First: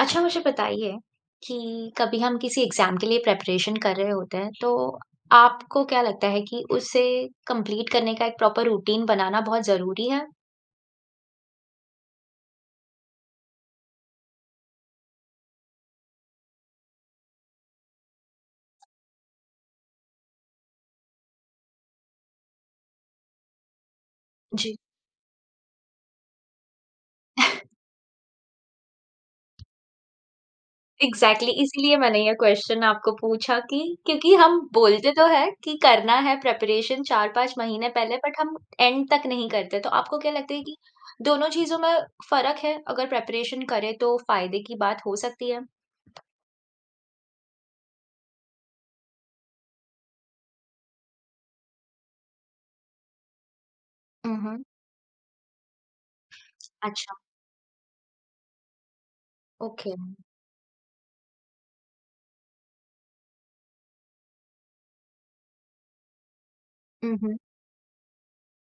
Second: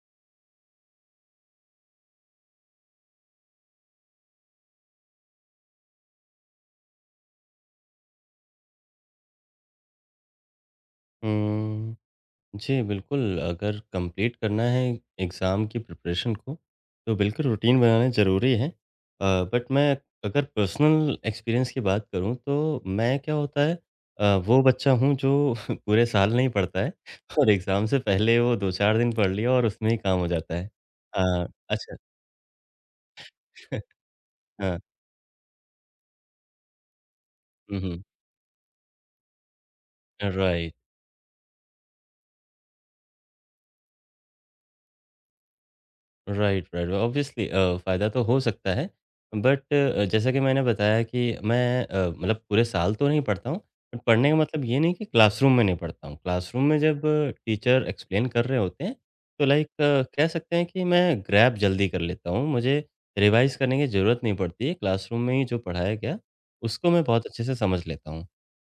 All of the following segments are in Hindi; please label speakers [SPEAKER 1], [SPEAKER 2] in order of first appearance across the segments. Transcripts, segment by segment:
[SPEAKER 1] अच्छा मुझे बताइए कि कभी हम किसी एग्ज़ाम के लिए प्रिपरेशन कर रहे होते हैं, तो आपको क्या लगता है कि उसे कंप्लीट करने का एक प्रॉपर रूटीन बनाना बहुत ज़रूरी है?
[SPEAKER 2] हुँ, जी, बिल्कुल, अगर कंप्लीट करना है एग्ज़ाम की प्रिपरेशन को, तो बिल्कुल रूटीन बनाना ज़रूरी है। बट मैं अगर पर्सनल एक्सपीरियंस की बात करूँ, तो मैं क्या होता है वो
[SPEAKER 1] जी।
[SPEAKER 2] बच्चा हूँ जो पूरे साल नहीं पढ़ता है और एग्ज़ाम से पहले वो 2-4 दिन पढ़ लिया और उसमें ही काम हो जाता है।
[SPEAKER 1] एग्ज़ैक्टली exactly,
[SPEAKER 2] अच्छा।
[SPEAKER 1] इसीलिए मैंने ये क्वेश्चन आपको पूछा कि क्योंकि हम
[SPEAKER 2] हाँ,
[SPEAKER 1] बोलते तो हैं कि करना है प्रिपरेशन 4-5
[SPEAKER 2] हुँ,
[SPEAKER 1] महीने
[SPEAKER 2] हुँ,
[SPEAKER 1] पहले बट हम एंड तक नहीं करते। तो आपको क्या लगता है
[SPEAKER 2] राइट।
[SPEAKER 1] कि दोनों चीज़ों में फ़र्क है? अगर प्रिपरेशन करें तो फ़ायदे की बात हो सकती है?
[SPEAKER 2] Right, right. ऑब्वियसली फ़ायदा तो हो सकता है। बट जैसा कि मैंने बताया कि मैं मतलब पूरे साल तो नहीं पढ़ता हूँ। बट पढ़ने का
[SPEAKER 1] हुँ, हुँ।
[SPEAKER 2] मतलब ये नहीं कि क्लासरूम में नहीं पढ़ता हूँ। क्लासरूम में जब
[SPEAKER 1] अच्छा,
[SPEAKER 2] टीचर एक्सप्लेन कर रहे होते हैं, तो लाइक
[SPEAKER 1] ओके।
[SPEAKER 2] कह सकते हैं कि मैं ग्रैब जल्दी कर लेता हूँ। मुझे रिवाइज़ करने की ज़रूरत नहीं पड़ती है। क्लासरूम में ही जो पढ़ाया गया, उसको मैं
[SPEAKER 1] हुँ,
[SPEAKER 2] बहुत
[SPEAKER 1] हुँ।
[SPEAKER 2] अच्छे से समझ लेता हूँ।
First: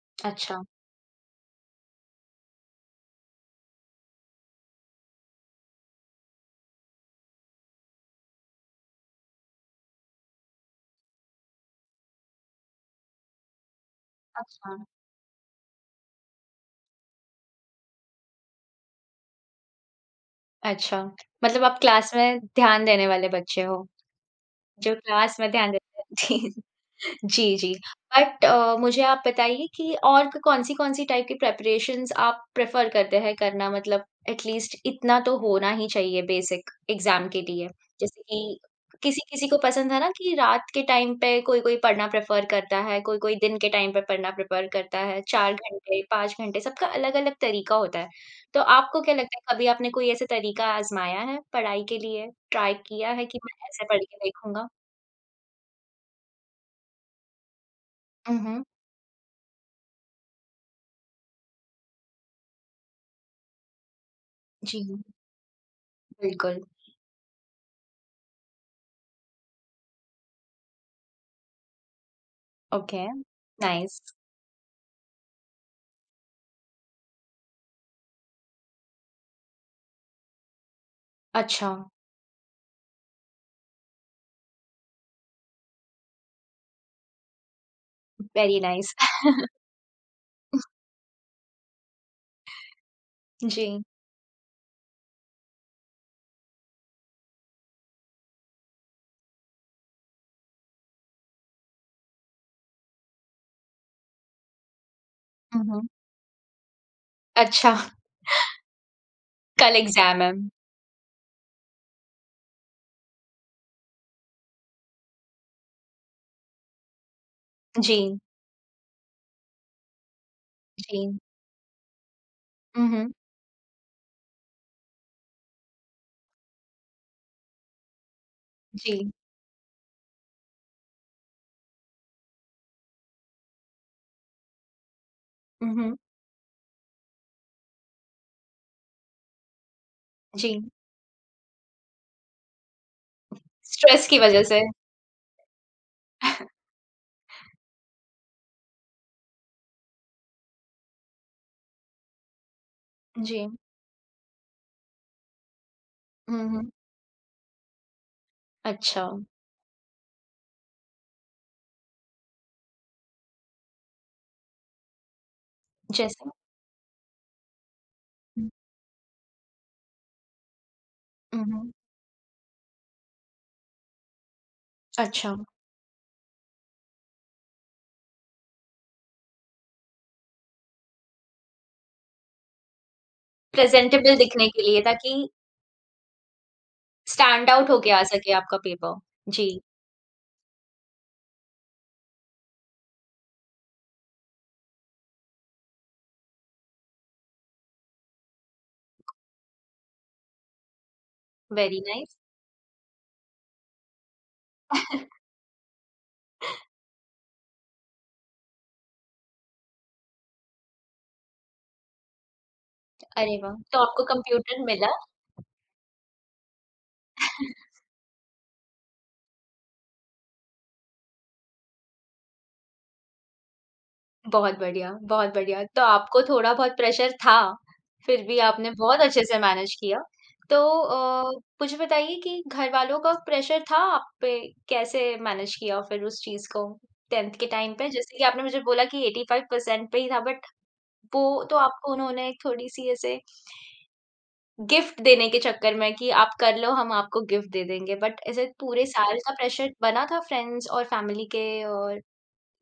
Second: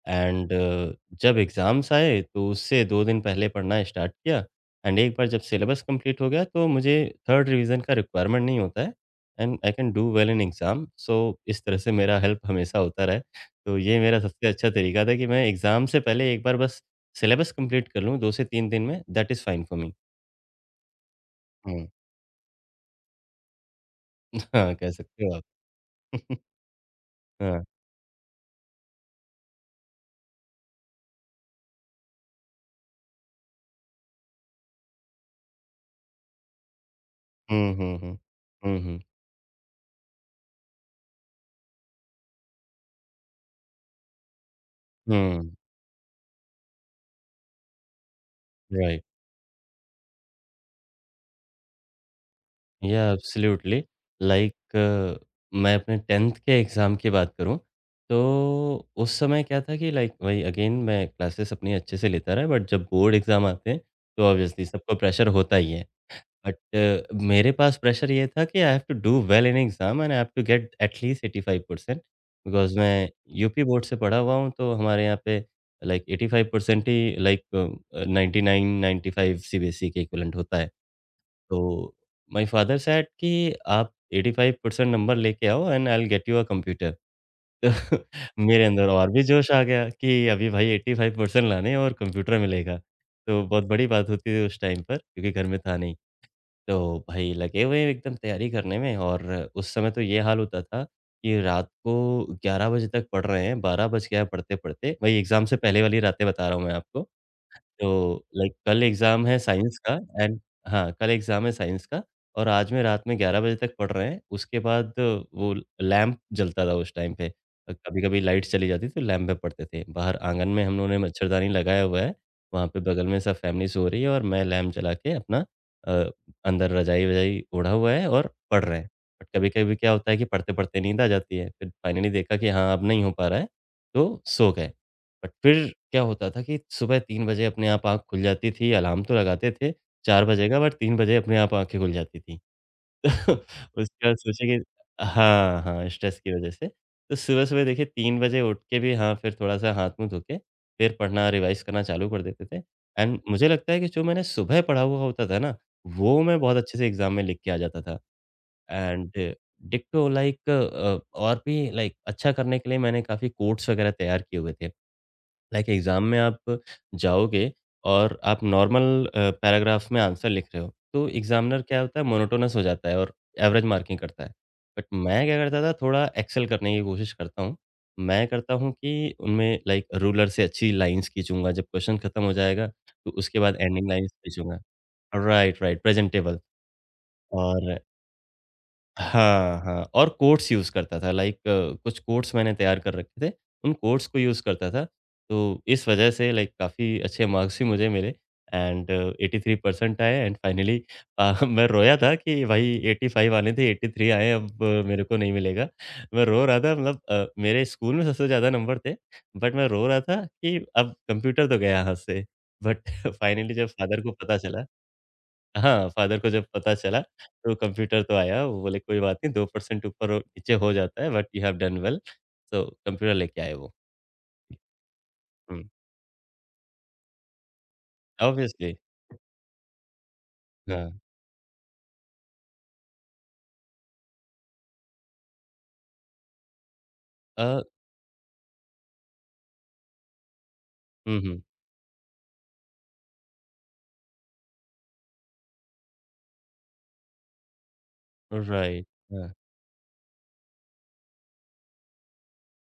[SPEAKER 2] एंड
[SPEAKER 1] अच्छा,
[SPEAKER 2] जब एग्ज़ाम्स आए, तो उससे 2 दिन पहले पढ़ना स्टार्ट किया। एंड एक बार जब सिलेबस कंप्लीट हो गया तो मुझे थर्ड रिवीजन का रिक्वायरमेंट नहीं होता है and I can do well in exam. So इस तरह से मेरा हेल्प हमेशा होता रहा है। तो ये मेरा सबसे अच्छा
[SPEAKER 1] अच्छा।
[SPEAKER 2] तरीका था कि मैं एग्ज़ाम से पहले एक बार बस सिलेबस कंप्लीट कर लूँ 2 से 3 दिन में that is fine for me.
[SPEAKER 1] अच्छा, मतलब आप
[SPEAKER 2] हुँ,
[SPEAKER 1] क्लास में ध्यान देने वाले बच्चे हो।
[SPEAKER 2] हाँ, कह
[SPEAKER 1] जो
[SPEAKER 2] सकते हो
[SPEAKER 1] क्लास
[SPEAKER 2] आप।
[SPEAKER 1] में ध्यान देते हैं। जी,
[SPEAKER 2] हाँ।
[SPEAKER 1] जी। मुझे आप बताइए कि और कौन-सी, कौन-सी टाइप की प्रिपरेशंस आप प्रेफ़र करते हैं करना मतलब एट लीस्ट इतना तो होना ही चाहिए बेसिक एग्ज़ाम के लिए।
[SPEAKER 2] हुँ, हुँ, हुँ।
[SPEAKER 1] जैसे कि
[SPEAKER 2] हुँ, हुँ।
[SPEAKER 1] किसी-किसी को पसंद है ना कि रात के टाइम पे कोई-कोई पढ़ना प्रेफ़र करता है, कोई-कोई दिन के टाइम पे पढ़ना प्रेफ़र करता है,
[SPEAKER 2] हुँ,
[SPEAKER 1] 4 घंटे, 5 घंटे सबका अलग-अलग तरीका होता है। तो आपको
[SPEAKER 2] राइट।
[SPEAKER 1] क्या लगता है कभी आपने कोई ऐसा तरीका आज़माया है पढ़ाई के लिए? ट्राई
[SPEAKER 2] या
[SPEAKER 1] किया है कि मैं
[SPEAKER 2] एब्सोल्युटली
[SPEAKER 1] ऐसे पढ़ के देखूँगा?
[SPEAKER 2] लाइक मैं अपने 10th के एग्ज़ाम की बात करूँ,
[SPEAKER 1] हुँ, हुँ।
[SPEAKER 2] तो उस समय क्या था कि लाइक वही अगेन मैं क्लासेस अपनी अच्छे से लेता रहा बट जब बोर्ड एग्ज़ाम आते हैं, तो ऑब्वियसली
[SPEAKER 1] जी,
[SPEAKER 2] सबको प्रेशर होता ही है।
[SPEAKER 1] बिल्कुल।
[SPEAKER 2] बट मेरे पास प्रेशर ये था कि I have to do well in exam and I have to get at least 85% because
[SPEAKER 1] okay,
[SPEAKER 2] मैं यूपी बोर्ड से
[SPEAKER 1] नाइस।
[SPEAKER 2] पढ़ा हुआ हूँ, तो हमारे यहाँ पे लाइक 85% ही लाइक 99-95 सीबीएसई के इक्विवेलेंट होता है।
[SPEAKER 1] अच्छा,
[SPEAKER 2] So my father said कि आप 85% नंबर लेके आओ and I will get you a computer. तो
[SPEAKER 1] वेरी
[SPEAKER 2] मेरे अंदर
[SPEAKER 1] नाइस।
[SPEAKER 2] और भी जोश आ गया कि अभी भाई 85% लाने हैं और कंप्यूटर मिलेगा। तो बहुत
[SPEAKER 1] जी।
[SPEAKER 2] बड़ी बात होती थी उस टाइम पर क्योंकि घर में था नहीं। तो भाई लगे हुए हैं एकदम तैयारी करने में और उस समय तो ये हाल होता था कि रात को 11 बजे तक पढ़ रहे हैं, 12 बज गया है पढ़ते-पढ़ते। वही एग्ज़ाम से
[SPEAKER 1] हुँ,
[SPEAKER 2] पहले
[SPEAKER 1] हुँ।
[SPEAKER 2] वाली रातें बता रहा हूँ मैं आपको।
[SPEAKER 1] अच्छा,
[SPEAKER 2] तो लाइक कल एग्ज़ाम है
[SPEAKER 1] कल
[SPEAKER 2] साइंस का
[SPEAKER 1] एग्ज़ाम है।
[SPEAKER 2] एंड हाँ, कल एग्ज़ाम है साइंस का और आज में रात में 11 बजे तक पढ़ रहे हैं। उसके बाद वो लैंप जलता था उस टाइम पे।
[SPEAKER 1] जी,
[SPEAKER 2] कभी-कभी लाइट चली जाती तो लैंप में पढ़ते थे। बाहर आँगन में हम लोगों
[SPEAKER 1] जी।
[SPEAKER 2] ने मच्छरदानी लगाया हुआ है। वहाँ पे
[SPEAKER 1] हुँ,
[SPEAKER 2] बगल
[SPEAKER 1] हुँ।
[SPEAKER 2] में सब फैमिली सो रही है और मैं लैंप जला के अपना अ, अंदर रज़ाई-वज़ाई ओढ़ा हुआ है और पढ़ रहे हैं।
[SPEAKER 1] जी।
[SPEAKER 2] बट कभी-कभी क्या होता है कि पढ़ते-पढ़ते नींद आ जाती है। फिर फाइनली देखा कि हाँ, अब नहीं हो पा रहा है, तो सो गए। बट
[SPEAKER 1] हुँ,
[SPEAKER 2] फिर
[SPEAKER 1] हुँ।
[SPEAKER 2] क्या होता था कि सुबह 3 बजे अपने आप आँख खुल जाती थी, अलार्म तो लगाते थे 4 बजे
[SPEAKER 1] जी,
[SPEAKER 2] का बट 3 बजे अपने आप आँखें खुल जाती थी। तो उसके
[SPEAKER 1] स्ट्रेस
[SPEAKER 2] बाद
[SPEAKER 1] की वज़ह
[SPEAKER 2] सोचे
[SPEAKER 1] से।
[SPEAKER 2] कि हाँ, हाँ, स्ट्रेस की वज़ह से। तो सुबह-सुबह देखिए 3 बजे उठ के भी हाँ, फिर थोड़ा-सा हाथ-मुँह धो के फिर पढ़ना, रिवाइज़ करना चालू कर देते थे एंड
[SPEAKER 1] जी।
[SPEAKER 2] मुझे लगता है कि जो मैंने सुबह पढ़ा हुआ होता था ना, वो मैं
[SPEAKER 1] हुँ,
[SPEAKER 2] बहुत
[SPEAKER 1] हुँ।
[SPEAKER 2] अच्छे से एग्ज़ाम में लिख के आ जाता था
[SPEAKER 1] अच्छा,
[SPEAKER 2] एंड डिट्टो लाइक और भी लाइक अच्छा करने के लिए मैंने काफ़ी कोट्स वग़ैरह तैयार किए हुए थे। लाइक एग्ज़ाम में
[SPEAKER 1] जैसे?
[SPEAKER 2] आप जाओगे और आप नॉर्मल पैराग्राफ में आंसर लिख रहे हो, तो
[SPEAKER 1] हुँ,
[SPEAKER 2] एग्ज़ामिनर
[SPEAKER 1] हुँ।
[SPEAKER 2] क्या होता है मोनोटोनस हो जाता है और एवरेज मार्किंग करता है। बट मैं
[SPEAKER 1] अच्छा,
[SPEAKER 2] क्या करता था थोड़ा एक्सेल करने की कोशिश करता हूँ। मैं करता हूँ कि उनमें लाइक रूलर से अच्छी लाइन्स खींचूँगा, जब क्वेश्चन खत्म हो जाएगा तो उसके बाद एंडिंग लाइन्स
[SPEAKER 1] प्रेज़ेंटेबल दिखने
[SPEAKER 2] खींचूँगा।
[SPEAKER 1] के लिए ताकि
[SPEAKER 2] राइट, राइट, प्रेज़ेंटेबल।
[SPEAKER 1] स्टैंड
[SPEAKER 2] और
[SPEAKER 1] आउट होके आ सके आपका पेपर। जी,
[SPEAKER 2] हाँ, हाँ और कोट्स यूज़ करता था लाइक कुछ कोट्स मैंने तैयार कर रखे थे, उन कोट्स को यूज़ करता था। तो इस वज़ह से लाइक काफ़ी अच्छे मार्क्स भी मुझे मिले एंड 83% आए एंड फाइनली मैं
[SPEAKER 1] वेरी
[SPEAKER 2] रोया था
[SPEAKER 1] नाइस।
[SPEAKER 2] कि भाई 85 आने थे, 83 आए अब मेरे को नहीं मिलेगा। मैं रो रहा था मतलब मेरे स्कूल में सबसे ज़्यादा नंबर थे, बट मैं रो रहा था कि अब कंप्यूटर तो गया हाथ से। बट
[SPEAKER 1] अरे
[SPEAKER 2] फाइनली
[SPEAKER 1] वाह!
[SPEAKER 2] जब
[SPEAKER 1] तो
[SPEAKER 2] फादर
[SPEAKER 1] आपको
[SPEAKER 2] को पता चला
[SPEAKER 1] कंप्यूटर मिला?
[SPEAKER 2] हाँ, फादर को जब पता चला तो कंप्यूटर तो आया, वो बोले कोई बात नहीं 2% ऊपर और नीचे हो जाता है but you have done well. So computer लेके आए वो।
[SPEAKER 1] बहुत बढ़िया, बहुत
[SPEAKER 2] हुँ,
[SPEAKER 1] बढ़िया। तो आपको थोड़ा बहुत प्रेशर था, फिर भी आपने
[SPEAKER 2] ऑब्वियसली
[SPEAKER 1] बहुत अच्छे से मैनेज किया। तो
[SPEAKER 2] हाँ।
[SPEAKER 1] अ, मुझे बताइए कि घरवालों का प्रेशर था आप पे, कैसे मैनेज किया फिर उस चीज़ को 10th
[SPEAKER 2] अ,
[SPEAKER 1] के टाइम पे? जैसे कि आपने मुझे बोला कि 85% पे ही था बट
[SPEAKER 2] हुँ, हुँ,
[SPEAKER 1] वो तो आपको उन्होंने थोड़ी-सी ऐसे गिफ्ट देने के चक्कर में कि आप कर लो हम आपको गिफ्ट दे देंगे। बट ऐसे
[SPEAKER 2] राइट,
[SPEAKER 1] पूरे साल
[SPEAKER 2] हाँ।
[SPEAKER 1] का प्रेशर बना था फ्रेंड्स और फैमिली के और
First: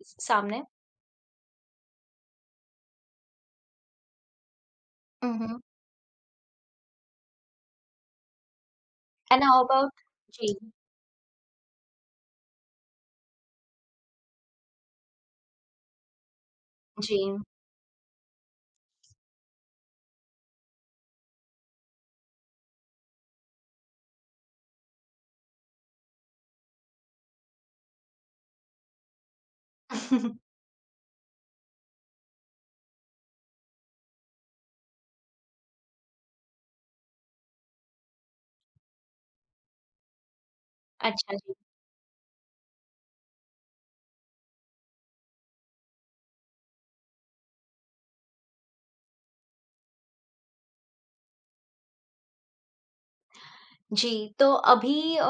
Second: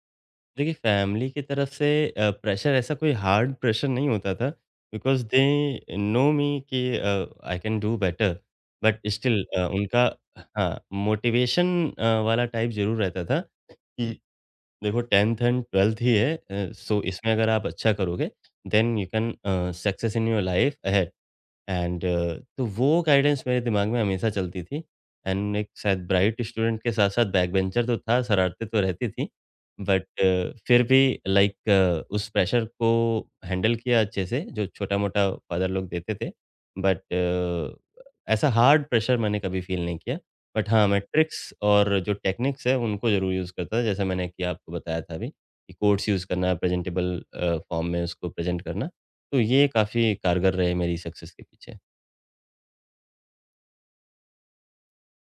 [SPEAKER 1] सामने?
[SPEAKER 2] देखिए फैमिली की तरफ से प्रेशर ऐसा कोई हार्ड प्रेशर नहीं होता था because
[SPEAKER 1] hmm, hmm.
[SPEAKER 2] They know me कि I can do better but
[SPEAKER 1] and
[SPEAKER 2] still
[SPEAKER 1] how about
[SPEAKER 2] उनका
[SPEAKER 1] जी।
[SPEAKER 2] हाँ, मोटिवेशन वाला टाइप ज़रूर रहता था। कि देखो 10th एंड 12th ही है सो
[SPEAKER 1] जी।
[SPEAKER 2] इसमें अगर आप अच्छा करोगे then you can success in your life ahead and तो वो गाइडेंस मेरे दिमाग में हमेशा चलती थी एंड एक शायद ब्राइट स्टूडेंट के साथ साथ बैक बेंचर तो था शरारतें तो रहती थी बट फिर भी लाइक उस प्रेशर को हैंडल किया अच्छे से जो छोटा मोटा फादर लोग देते थे बट ऐसा हार्ड प्रेशर मैंने कभी फील नहीं किया बट हाँ, मैं
[SPEAKER 1] अच्छा
[SPEAKER 2] ट्रिक्स
[SPEAKER 1] जी।
[SPEAKER 2] और जो टेक्निक्स है उनको ज़रूर यूज़ करता था, जैसा मैंने कि आपको बताया था अभी कि कोट्स यूज़ करना, प्रेज़ेंटेबल फ़ॉर्म में उसको प्रेज़ेंट करना। तो ये काफ़ी कारगर रहे मेरी सक्सेस के पीछे।
[SPEAKER 1] जी, तो अभी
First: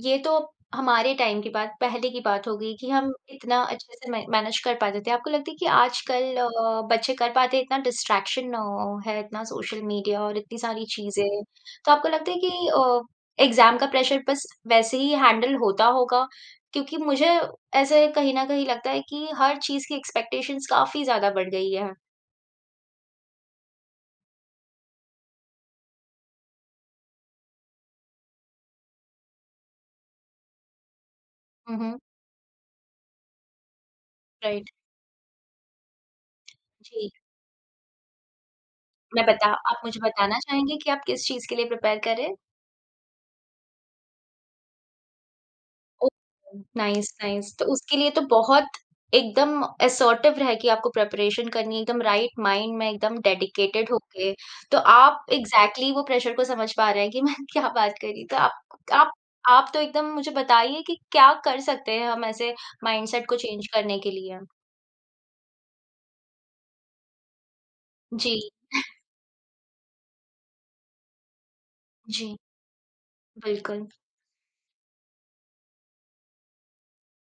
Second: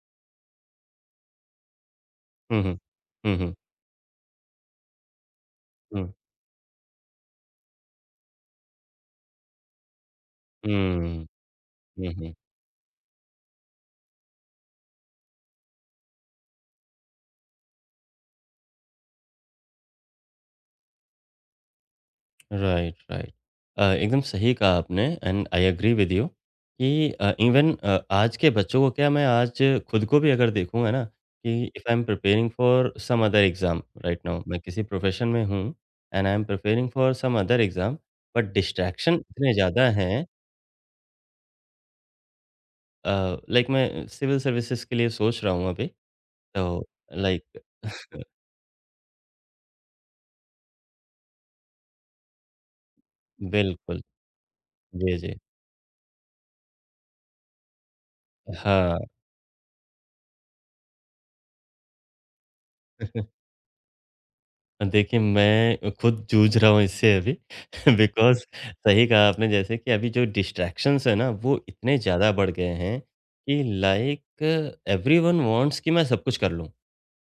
[SPEAKER 1] ये तो हमारे टाइम की बात पहले की बात हो
[SPEAKER 2] हुँ,
[SPEAKER 1] गई
[SPEAKER 2] हुँ।
[SPEAKER 1] कि हम
[SPEAKER 2] हुँ, हुँ।
[SPEAKER 1] इतना अच्छे से मै मैनेज कर पाते थे। आपको लगता है कि
[SPEAKER 2] हुँ।
[SPEAKER 1] आजकल बच्चे कर पाते हैं? इतना डिस्ट्रैक्शन है, इतना सोशल मीडिया और इतनी सारी
[SPEAKER 2] हुँ, हुँ,
[SPEAKER 1] चीज़ें। तो आपको
[SPEAKER 2] हुँ,
[SPEAKER 1] लगता
[SPEAKER 2] हुँ।
[SPEAKER 1] है कि अ, एग्ज़ाम का प्रेशर बस वैसे ही हैंडल होता होगा? क्योंकि मुझे ऐसे कहीं न कहीं लगता है कि हर चीज़ की एक्सपेक्टेशंस काफ़ी ज़्यादा बढ़ गई है।
[SPEAKER 2] राइट, राइट, एकदम सही कहा आपने and I agree with you कि इवन आज के बच्चों को क्या मैं आज खुद को भी अगर देखूंगा ना कि
[SPEAKER 1] हुँ,
[SPEAKER 2] इफ आई
[SPEAKER 1] हुँ।
[SPEAKER 2] Am preparing for some other exam right now मैं
[SPEAKER 1] राइट,
[SPEAKER 2] किसी प्रोफेशन में हूँ एंड आई एम प्रिपेयरिंग
[SPEAKER 1] जी।
[SPEAKER 2] For some other exam but distraction
[SPEAKER 1] मैं बता
[SPEAKER 2] इतने
[SPEAKER 1] आप
[SPEAKER 2] ज़्यादा
[SPEAKER 1] मुझे
[SPEAKER 2] हैं
[SPEAKER 1] बताना चाहेंगे कि आप किस चीज़ के लिए प्रिपेयर कर रहे हैं?
[SPEAKER 2] लाइक मैं सिविल सर्विसेज के लिए सोच रहा हूँ अभी
[SPEAKER 1] ओह!
[SPEAKER 2] तो
[SPEAKER 1] नाइस, नाइस।
[SPEAKER 2] लाइक
[SPEAKER 1] तो उसके लिए तो बहुत एकदम असर्टिव रह के आपको प्रिपरेशन करनी है, एकदम राइट माइंड में एकदम डेडिकेटेड
[SPEAKER 2] बिल्कुल
[SPEAKER 1] होके। तो
[SPEAKER 2] जी,
[SPEAKER 1] आप
[SPEAKER 2] जी,
[SPEAKER 1] एग्ज़ैक्टली वो प्रेशर को समझ पा रहे हैं कि मैं क्या बात कर रही। तो आप
[SPEAKER 2] हाँ।
[SPEAKER 1] आप आप तो एकदम मुझे बताइए कि क्या कर सकते हैं हम ऐसे माइंडसेट को चेंज करने के लिए?
[SPEAKER 2] देखिए, मैं खुद जूझ रहा हूँ इससे अभी। बिकॉज़
[SPEAKER 1] जी,
[SPEAKER 2] सही कहा आपने जैसे कि अभी जो डिस्ट्रैक्शंस हैं ना, वो इतने ज़्यादा
[SPEAKER 1] जी,
[SPEAKER 2] बढ़ गए हैं कि
[SPEAKER 1] बिल्कुल।
[SPEAKER 2] लाइक एवरीवन वांट्स कि मैं सब कुछ कर लूँ।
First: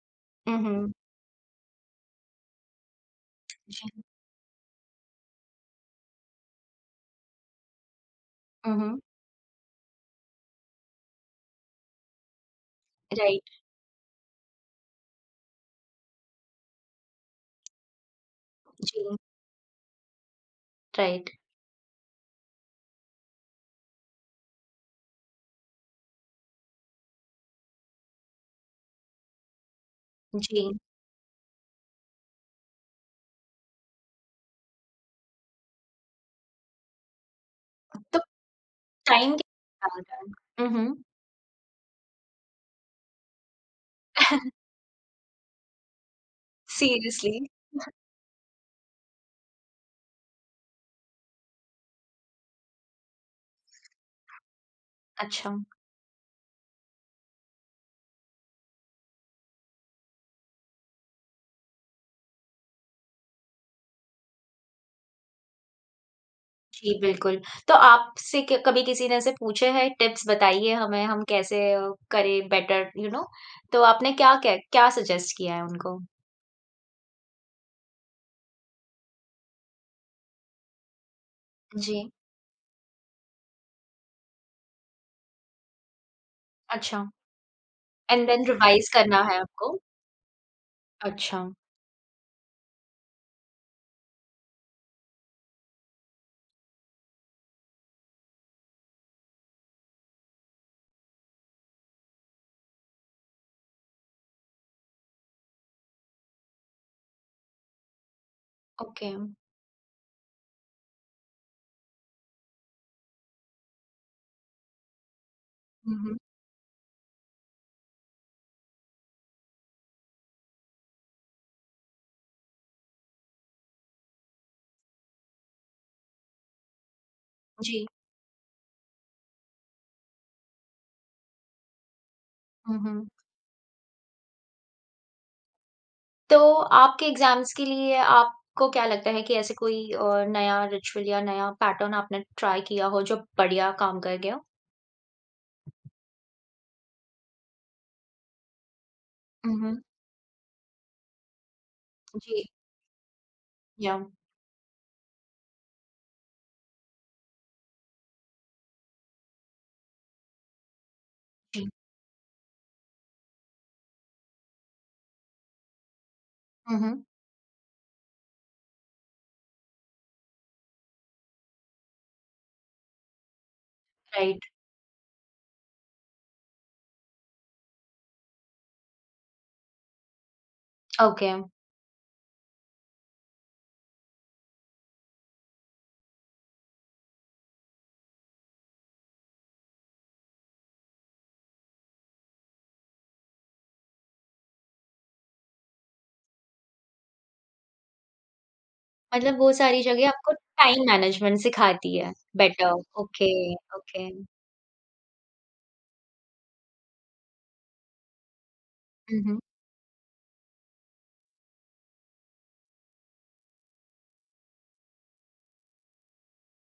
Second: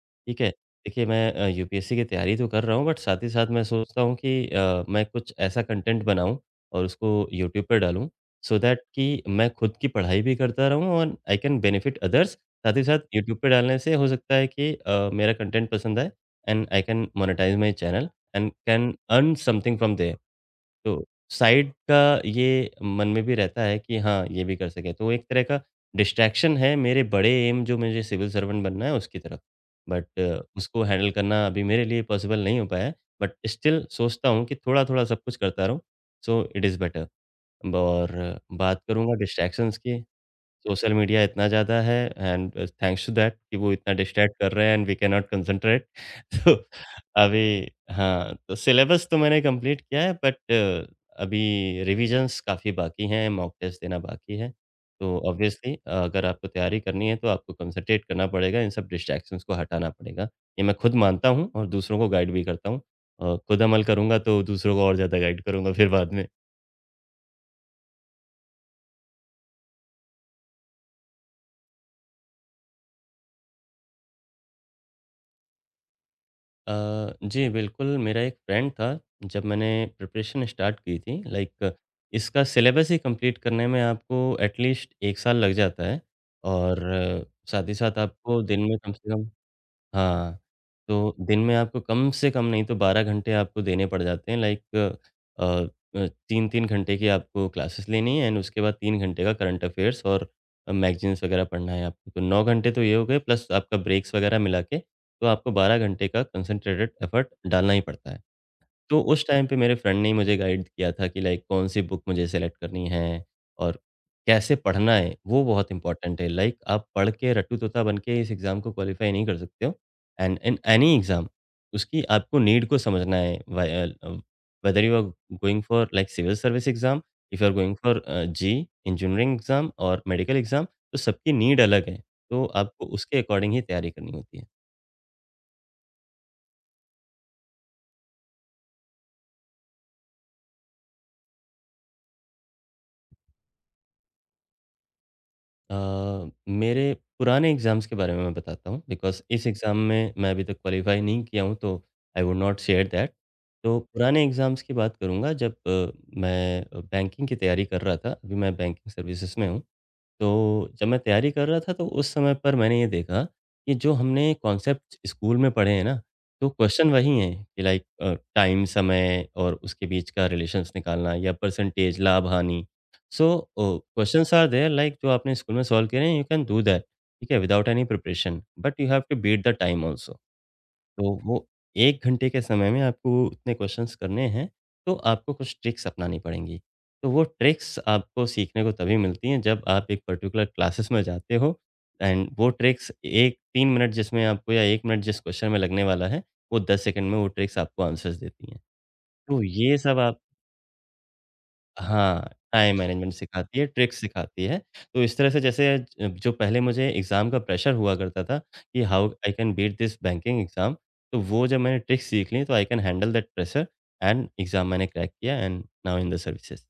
[SPEAKER 2] ठीक है।
[SPEAKER 1] हुँ, हुँ।
[SPEAKER 2] देखिए मैं यूपीएससी की तैयारी तो कर रहा हूँ बट साथ ही साथ मैं
[SPEAKER 1] जी।
[SPEAKER 2] सोचता हूँ कि मैं कुछ ऐसा कंटेंट बनाऊँ और उसको यूट्यूब पर डालूँ सो
[SPEAKER 1] हुँ,
[SPEAKER 2] दैट
[SPEAKER 1] हुँ।
[SPEAKER 2] कि मैं खुद की पढ़ाई भी करता रहूँ और आई कैन बेनिफिट अदर्स। साथ ही साथ यूट्यूब पे
[SPEAKER 1] राइट।
[SPEAKER 2] डालने से हो सकता है कि मेरा कंटेंट पसंद आए and I can monetise my channel and can
[SPEAKER 1] जी,
[SPEAKER 2] अर्न समथिंग फ्रॉम देयर। तो
[SPEAKER 1] राइट।
[SPEAKER 2] साइड का ये मन में भी रहता है कि हाँ, ये भी कर सकें। तो एक तरह का डिस्ट्रैक्शन है मेरे बड़े एम जो मुझे सिविल सर्वेंट बनना है उसकी तरफ। बट
[SPEAKER 1] जी।
[SPEAKER 2] उसको हैंडल करना अभी मेरे लिए पॉसिबल नहीं हो पाया है। बट स्टिल सोचता हूँ कि थोड़ा-थोड़ा सब कुछ करता रहूँ, सो इट इज़ बेटर। और
[SPEAKER 1] तो
[SPEAKER 2] बात करूँगा
[SPEAKER 1] टाइम के
[SPEAKER 2] डिस्ट्रैक्शंस
[SPEAKER 1] साथ
[SPEAKER 2] की
[SPEAKER 1] आता है। उहुँ।
[SPEAKER 2] सोशल मीडिया इतना ज़्यादा है एंड थैंक्स टू दैट कि वो इतना डिस्ट्रैक्ट कर रहे हैं and we can not concentrate. तो
[SPEAKER 1] सीरियसली।
[SPEAKER 2] अभी हाँ, तो सिलेबस तो मैंने कंप्लीट किया है बट अभी रिविजन्स काफ़ी बाकी हैं, मॉक टेस्ट देना बाकी है। तो
[SPEAKER 1] अच्छा।
[SPEAKER 2] ऑब्वियसली अगर आपको तैयारी करनी है तो आपको कंसंट्रेट करना पड़ेगा, इन सब डिस्ट्रैक्शंस को हटाना पड़ेगा। ये मैं खुद मानता हूँ और दूसरों को गाइड भी करता हूँ। खुद अमल करूँगा तो दूसरों को और ज़्यादा गाइड करूँगा फिर बाद में।
[SPEAKER 1] जी, बिल्कुल। तो आपसे क कभी किसी ने ऐसे पूछे हैं टिप्स बताइए हमें हम कैसे करें बेटर यू नो? तो आपने क्या क्या क्या सजेस्ट किया है उनको?
[SPEAKER 2] अ, जी, बिल्कुल, मेरा एक फ्रेंड था, जब मैंने प्रिपरेशन स्टार्ट की थी, लाइक
[SPEAKER 1] जी,
[SPEAKER 2] इसका सिलेबस ही कंप्लीट करने में आपको एटलीस्ट 1 साल लग जाता है और
[SPEAKER 1] अच्छा।
[SPEAKER 2] साथ ही साथ
[SPEAKER 1] एंड
[SPEAKER 2] आपको
[SPEAKER 1] देन
[SPEAKER 2] दिन में
[SPEAKER 1] रिवाइज़
[SPEAKER 2] कम से
[SPEAKER 1] करना
[SPEAKER 2] कम
[SPEAKER 1] है आपको?
[SPEAKER 2] हाँ, तो दिन
[SPEAKER 1] अच्छा,
[SPEAKER 2] में आपको कम से कम नहीं तो 12 घंटे आपको देने पड़ जाते हैं लाइक 3-3 घंटे की आपको क्लासेस लेनी है एंड उसके बाद 3 घंटे का करंट अफ़ेयर्स और मैगज़ीन्स वग़ैरह पढ़ना है आपको। तो 9 घंटे तो ये हो गए प्लस आपका ब्रेक्स वग़ैरह मिला के, तो आपको 12 घंटे का कंसंट्रेटेड एफ़र्ट डालना ही पड़ता है। तो
[SPEAKER 1] ओके।
[SPEAKER 2] उस टाइम पे मेरे फ्रेंड ने ही मुझे गाइड किया था कि लाइक कौन-सी बुक मुझे सेलेक्ट करनी है और कैसे पढ़ना है, वो बहुत
[SPEAKER 1] हुँ, हुँ।
[SPEAKER 2] इम्पोर्टेंट है। लाइक आप पढ़ के रट्टू तोता बन के इस एग्ज़ाम को क्वालीफाई नहीं कर सकते हो एंड इन एनी एग्ज़ाम उसकी आपको नीड को समझना है। Why whether you are going for like civil service exam, if you are going
[SPEAKER 1] जी।
[SPEAKER 2] फॉर जी, इंजीनियरिंग एग्ज़ाम और मेडिकल एग्ज़ाम तो सबकी नीड अलग है। तो
[SPEAKER 1] हुँ,
[SPEAKER 2] आपको
[SPEAKER 1] हुँ।
[SPEAKER 2] उसके अकॉर्डिंग ही तैयारी करनी होती है।
[SPEAKER 1] तो आपके एग्ज़ाम्स के लिए आपको क्या लगता है कि ऐसे कोई नया रिचुअल या नया पैटर्न आपने ट्राई किया हो जो बढ़िया काम कर गया हो?
[SPEAKER 2] मेरे पुराने एग्ज़ाम्स के बारे में मैं बताता हूँ बिकॉज़ इस
[SPEAKER 1] हुँ,
[SPEAKER 2] एग्ज़ाम
[SPEAKER 1] हुँ।
[SPEAKER 2] में मैं अभी तक क्वालीफ़ाई नहीं किया हूँ तो आई वुड
[SPEAKER 1] जी।
[SPEAKER 2] Not share that. तो
[SPEAKER 1] या
[SPEAKER 2] पुराने एग्ज़ाम्स की बात करूँगा जब मैं बैंकिंग की तैयारी कर रहा था, अभी मैं बैंकिंग सर्विसेज़ में हूँ। तो जब मैं तैयारी कर रहा
[SPEAKER 1] जी।
[SPEAKER 2] था तो उस समय पर मैंने ये देखा कि जो हमने कॉन्सेप्ट स्कूल में पढ़े हैं ना, तो
[SPEAKER 1] हुँ,
[SPEAKER 2] क्वेश्चन
[SPEAKER 1] हुँ।
[SPEAKER 2] वही हैं कि लाइक टाइम, समय और उसके बीच का रिलेशंस निकालना या परसेंटेज, लाभ-हानि। So questions
[SPEAKER 1] right,
[SPEAKER 2] are there like जो आपने स्कूल में सॉल्व करे हैं, यू कैन डू दैट ठीक है, without any preparation, but you have to beat the time also. तो
[SPEAKER 1] ओके।
[SPEAKER 2] वो 1 घंटे के समय में आपको उतने क्वेश्चंस करने हैं, तो आपको कुछ ट्रिक्स अपनानी पड़ेंगी। तो वो ट्रिक्स आपको सीखने को तभी मिलती हैं जब आप एक पर्टिकुलर क्लासेस में जाते हो एंड वो ट्रिक्स एक 3 मिनट जिसमें आपको या 1 मिनट जिस क्वेश्चन में लगने वाला है, वो 10 सेकंड में वो ट्रिक्स आपको आंसर्स देती हैं।
[SPEAKER 1] मतलब
[SPEAKER 2] तो
[SPEAKER 1] वो
[SPEAKER 2] ये
[SPEAKER 1] सारी
[SPEAKER 2] सब
[SPEAKER 1] जगह
[SPEAKER 2] आप
[SPEAKER 1] आपको टाइम मैनेजमेंट सिखाती है,
[SPEAKER 2] हाँ,
[SPEAKER 1] बेटर,
[SPEAKER 2] टाइम मैनेजमेंट
[SPEAKER 1] ओके,
[SPEAKER 2] सिखाती है, ट्रिक्स
[SPEAKER 1] ओके।
[SPEAKER 2] सिखाती है। तो इस तरह से जैसे जो पहले मुझे एग्ज़ाम का प्रेशर हुआ करता था कि how
[SPEAKER 1] um,
[SPEAKER 2] I
[SPEAKER 1] um.
[SPEAKER 2] Can beat this banking exam, तो वो जब मैंने ट्रिक्स सीख ली, तो I can handle that pressure and exam मैंने क्रैक किया and now in the services.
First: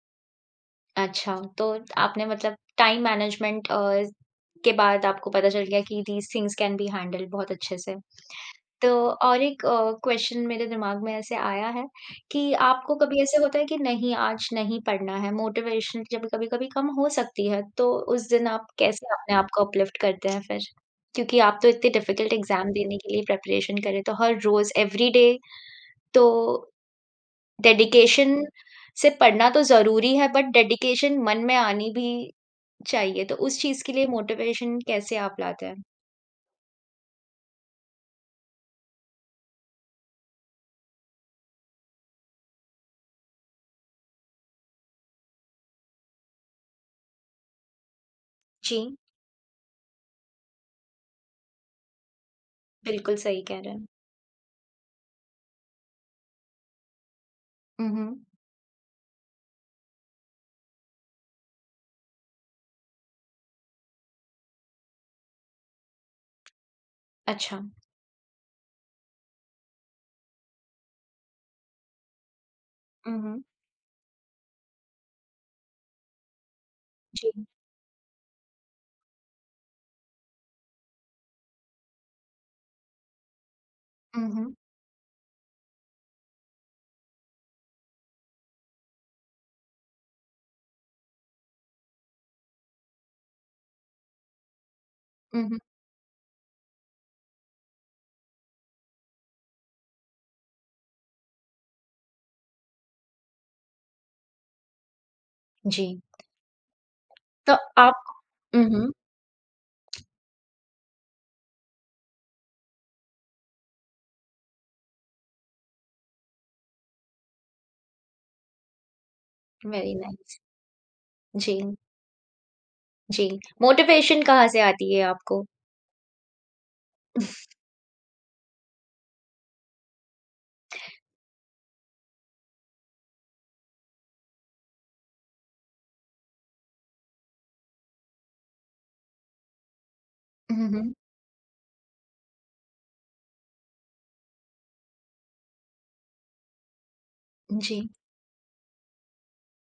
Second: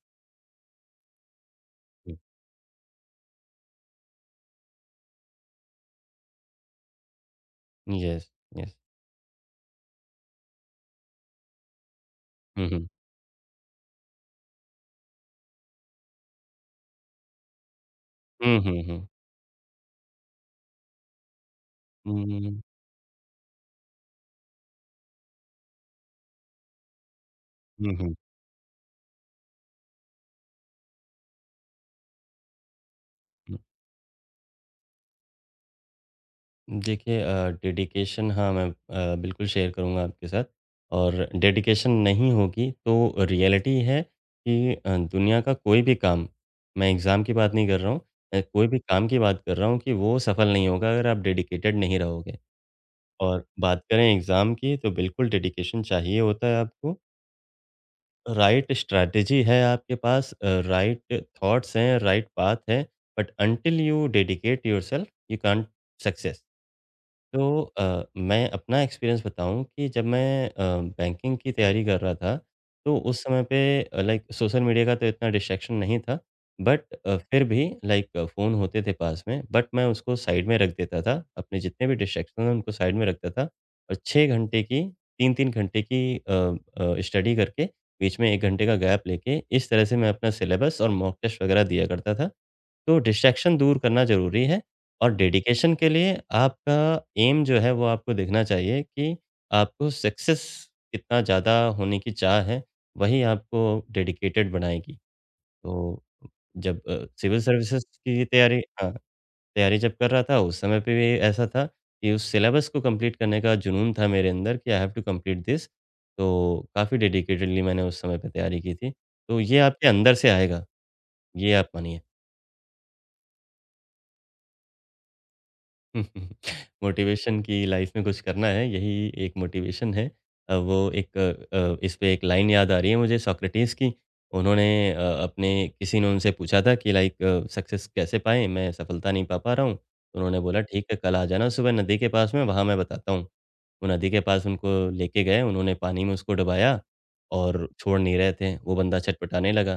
[SPEAKER 1] अच्छा, तो
[SPEAKER 2] हुँ,
[SPEAKER 1] आपने मतलब टाइम मैनेजमेंट के बाद आपको पता चल गया कि these things can be handled बहुत अच्छे से।
[SPEAKER 2] Yes, yes.
[SPEAKER 1] तो और एक क्वेश्चन मेरे दिमाग में ऐसे आया है कि
[SPEAKER 2] हुँ, हुँ।
[SPEAKER 1] आपको कभी ऐसे होता है कि नहीं आज नहीं पढ़ना है, मोटिवेशन जब कभी-कभी कम हो सकती है, तो उस दिन
[SPEAKER 2] हुँ,
[SPEAKER 1] आप
[SPEAKER 2] हुँ,
[SPEAKER 1] कैसे
[SPEAKER 2] हुँ।
[SPEAKER 1] अपने आप को अपलिफ्ट करते हैं फिर? क्योंकि आप तो इतने
[SPEAKER 2] हुँ,
[SPEAKER 1] डिफिकल्ट
[SPEAKER 2] हुँ,
[SPEAKER 1] एग्ज़ाम देने के लिए प्रिपरेशन करें, तो हर रोज़ एवरीडे तो
[SPEAKER 2] हुँ, हुँ, हुँ।
[SPEAKER 1] डेडिकेशन से पढ़ना तो ज़रूरी है बट डेडिकेशन मन में आनी भी चाहिए, तो उस चीज़ के लिए मोटिवेशन कैसे आप लाते हैं?
[SPEAKER 2] देखिए डेडिकेशन हाँ, मैं बिल्कुल शेयर करूँगा आपके साथ और डेडिकेशन नहीं होगी तो रियलिटी है कि दुनिया का कोई भी काम, मैं एग्ज़ाम की बात नहीं कर रहा हूँ, कोई भी
[SPEAKER 1] जी,
[SPEAKER 2] काम की बात कर रहा हूँ कि वो सफल नहीं होगा अगर आप डेडिकेटेड नहीं रहोगे।
[SPEAKER 1] बिल्कुल सही
[SPEAKER 2] और
[SPEAKER 1] कह रहे
[SPEAKER 2] बात
[SPEAKER 1] हैं।
[SPEAKER 2] करें एग्ज़ाम की तो बिल्कुल डेडिकेशन चाहिए होता है आपको।
[SPEAKER 1] उहुँ,
[SPEAKER 2] राइट स्ट्रैटेजी है आपके पास, राइट थॉट्स हैं, राइट पाथ है but until you dedicate yourself you can't success.
[SPEAKER 1] अच्छा।
[SPEAKER 2] तो मैं अपना एक्सपीरियंस बताऊँ कि जब मैं बैंकिंग की तैयारी कर रहा था, तो उस
[SPEAKER 1] उहुँ,
[SPEAKER 2] समय पे लाइक सोशल मीडिया का तो इतना डिस्ट्रैक्शन नहीं था। बट
[SPEAKER 1] जी।
[SPEAKER 2] फिर भी लाइक फ़ोन होते थे पास में, बट मैं उसको साइड में रख देता था। अपने जितने भी डिस्ट्रैक्शन हैं, उनको साइड में रखता था और 6
[SPEAKER 1] उहुँ,
[SPEAKER 2] घंटे की 3-3 घंटे की स्टडी करके, बीच में 1 घंटे का गैप लेके, इस तरह से मैं अपना सिलेबस और मॉक टेस्ट वगैरह दिया करता था। तो डिस्ट्रैक्शन दूर करना ज़रूरी है और
[SPEAKER 1] उहुँ,
[SPEAKER 2] डेडिकेशन के लिए आपका एम जो है वो आपको देखना चाहिए कि आपको सक्सेस कितना ज़्यादा होने की चाह है, वही आपको डेडिकेटेड बनाएगी।
[SPEAKER 1] जी।
[SPEAKER 2] तो जब सिविल
[SPEAKER 1] तो
[SPEAKER 2] सर्विसेज़
[SPEAKER 1] आप
[SPEAKER 2] की तैयारी
[SPEAKER 1] उहुँ,
[SPEAKER 2] हाँ, तैयारी जब कर रहा था उस समय पे भी ऐसा था कि उस सिलेबस को कंप्लीट करने का जुनून था मेरे अंदर कि I have to complete this. तो काफ़ी डेडिकेटेडली मैंने उस समय पे तैयारी की थी। तो ये आपके
[SPEAKER 1] वेरी
[SPEAKER 2] अंदर से
[SPEAKER 1] नाइस।
[SPEAKER 2] आएगा, ये
[SPEAKER 1] जी,
[SPEAKER 2] आप मानिए।
[SPEAKER 1] जी। मोटिवेशन कहाँ से आती है आपको?
[SPEAKER 2] मोटिवेशन की लाइफ में कुछ करना है, यही एक मोटिवेशन है। वो एक इस पे एक लाइन याद आ रही है मुझे सोक्रेटिस की। उन्होंने अपने, किसी ने उनसे पूछा था कि लाइक सक्सेस कैसे पाएँ? मैं सफलता नहीं पा पा रहा हूँ। तो उन्होंने बोला
[SPEAKER 1] उहुँ,
[SPEAKER 2] ठीक है कल आ जाना सुबह नदी के पास में, वहाँ मैं बताता हूँ। वो नदी के पास उनको लेके गए, उन्होंने पानी में उसको डुबाया और
[SPEAKER 1] जी।
[SPEAKER 2] छोड़ नहीं रहे थे। वो बंदा छटपटाने लगा।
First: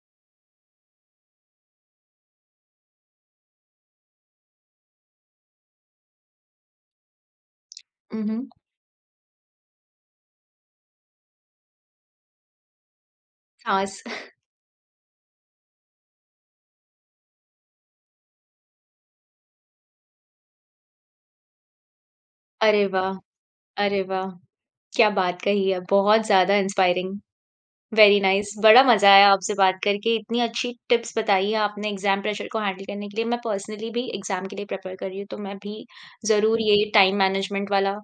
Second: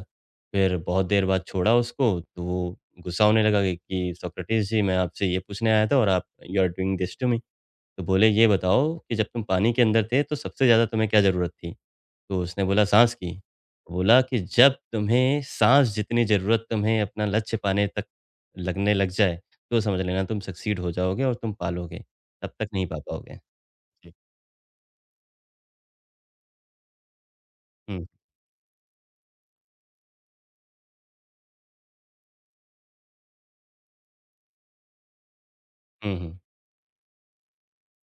[SPEAKER 2] फिर बहुत देर बाद छोड़ा उसको तो वो गुस्सा होने लगा कि सोक्रेटिस जी मैं आपसे ये पूछने आया था और आप you are doing this to me. तो बोले
[SPEAKER 1] उहुँ,
[SPEAKER 2] ये बताओ कि जब तुम पानी के अंदर थे तो सबसे ज़्यादा तुम्हें क्या ज़रूरत थी। तो उसने बोला सांस की। तो
[SPEAKER 1] साँस।
[SPEAKER 2] बोला कि जब तुम्हें सांस जितनी ज़रूरत तुम्हें अपना लक्ष्य पाने तक लगने लग जाए तो समझ लेना तुम सक्सीड हो जाओगे और तुम पालोगे, तब तक नहीं
[SPEAKER 1] अरे
[SPEAKER 2] पा
[SPEAKER 1] वाह!
[SPEAKER 2] पाओगे।
[SPEAKER 1] अरे
[SPEAKER 2] जी।
[SPEAKER 1] वाह! क्या बात कही है, बहुत ज़्यादा इंस्पायरिंग।
[SPEAKER 2] हम्म।
[SPEAKER 1] वेरी नाइस बड़ा मज़ा आया आपसे बात करके। इतनी अच्छी टिप्स बताई है आपने एग्ज़ाम प्रेशर को हैंडल करने के लिए। मैं पर्सनली भी एग्ज़ाम के लिए प्रिपेयर कर रही हूँ, तो मैं भी
[SPEAKER 2] हम्म।
[SPEAKER 1] ज़रूर ये टाइम मैनेजमेंट वाला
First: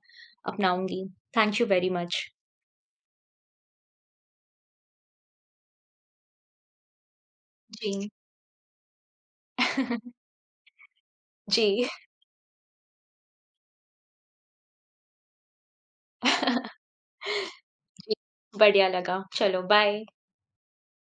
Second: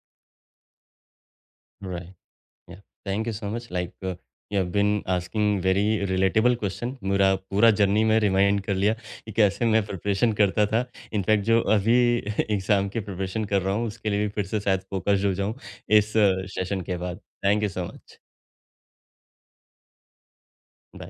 [SPEAKER 1] अपनाऊँगी। Thank you very
[SPEAKER 2] right.
[SPEAKER 1] Much.
[SPEAKER 2] Yeah, thank you so much. Like you have been asking very relatable question. मेरा पूरा जर्नी
[SPEAKER 1] जी।
[SPEAKER 2] में रिमाइंड कर लिया कि कैसे मैं प्रिपरेशन करता था। इनफैक्ट जो
[SPEAKER 1] जी।
[SPEAKER 2] अभी एग्जाम की प्रिपरेशन कर रहा हूँ उसके लिए भी फिर से शायद फोकस्ड हो जाऊँ इस सेशन के बाद। थैंक यू सो
[SPEAKER 1] जी,
[SPEAKER 2] मच।
[SPEAKER 1] बढ़िया लगा। चलो बाय।
[SPEAKER 2] बाय।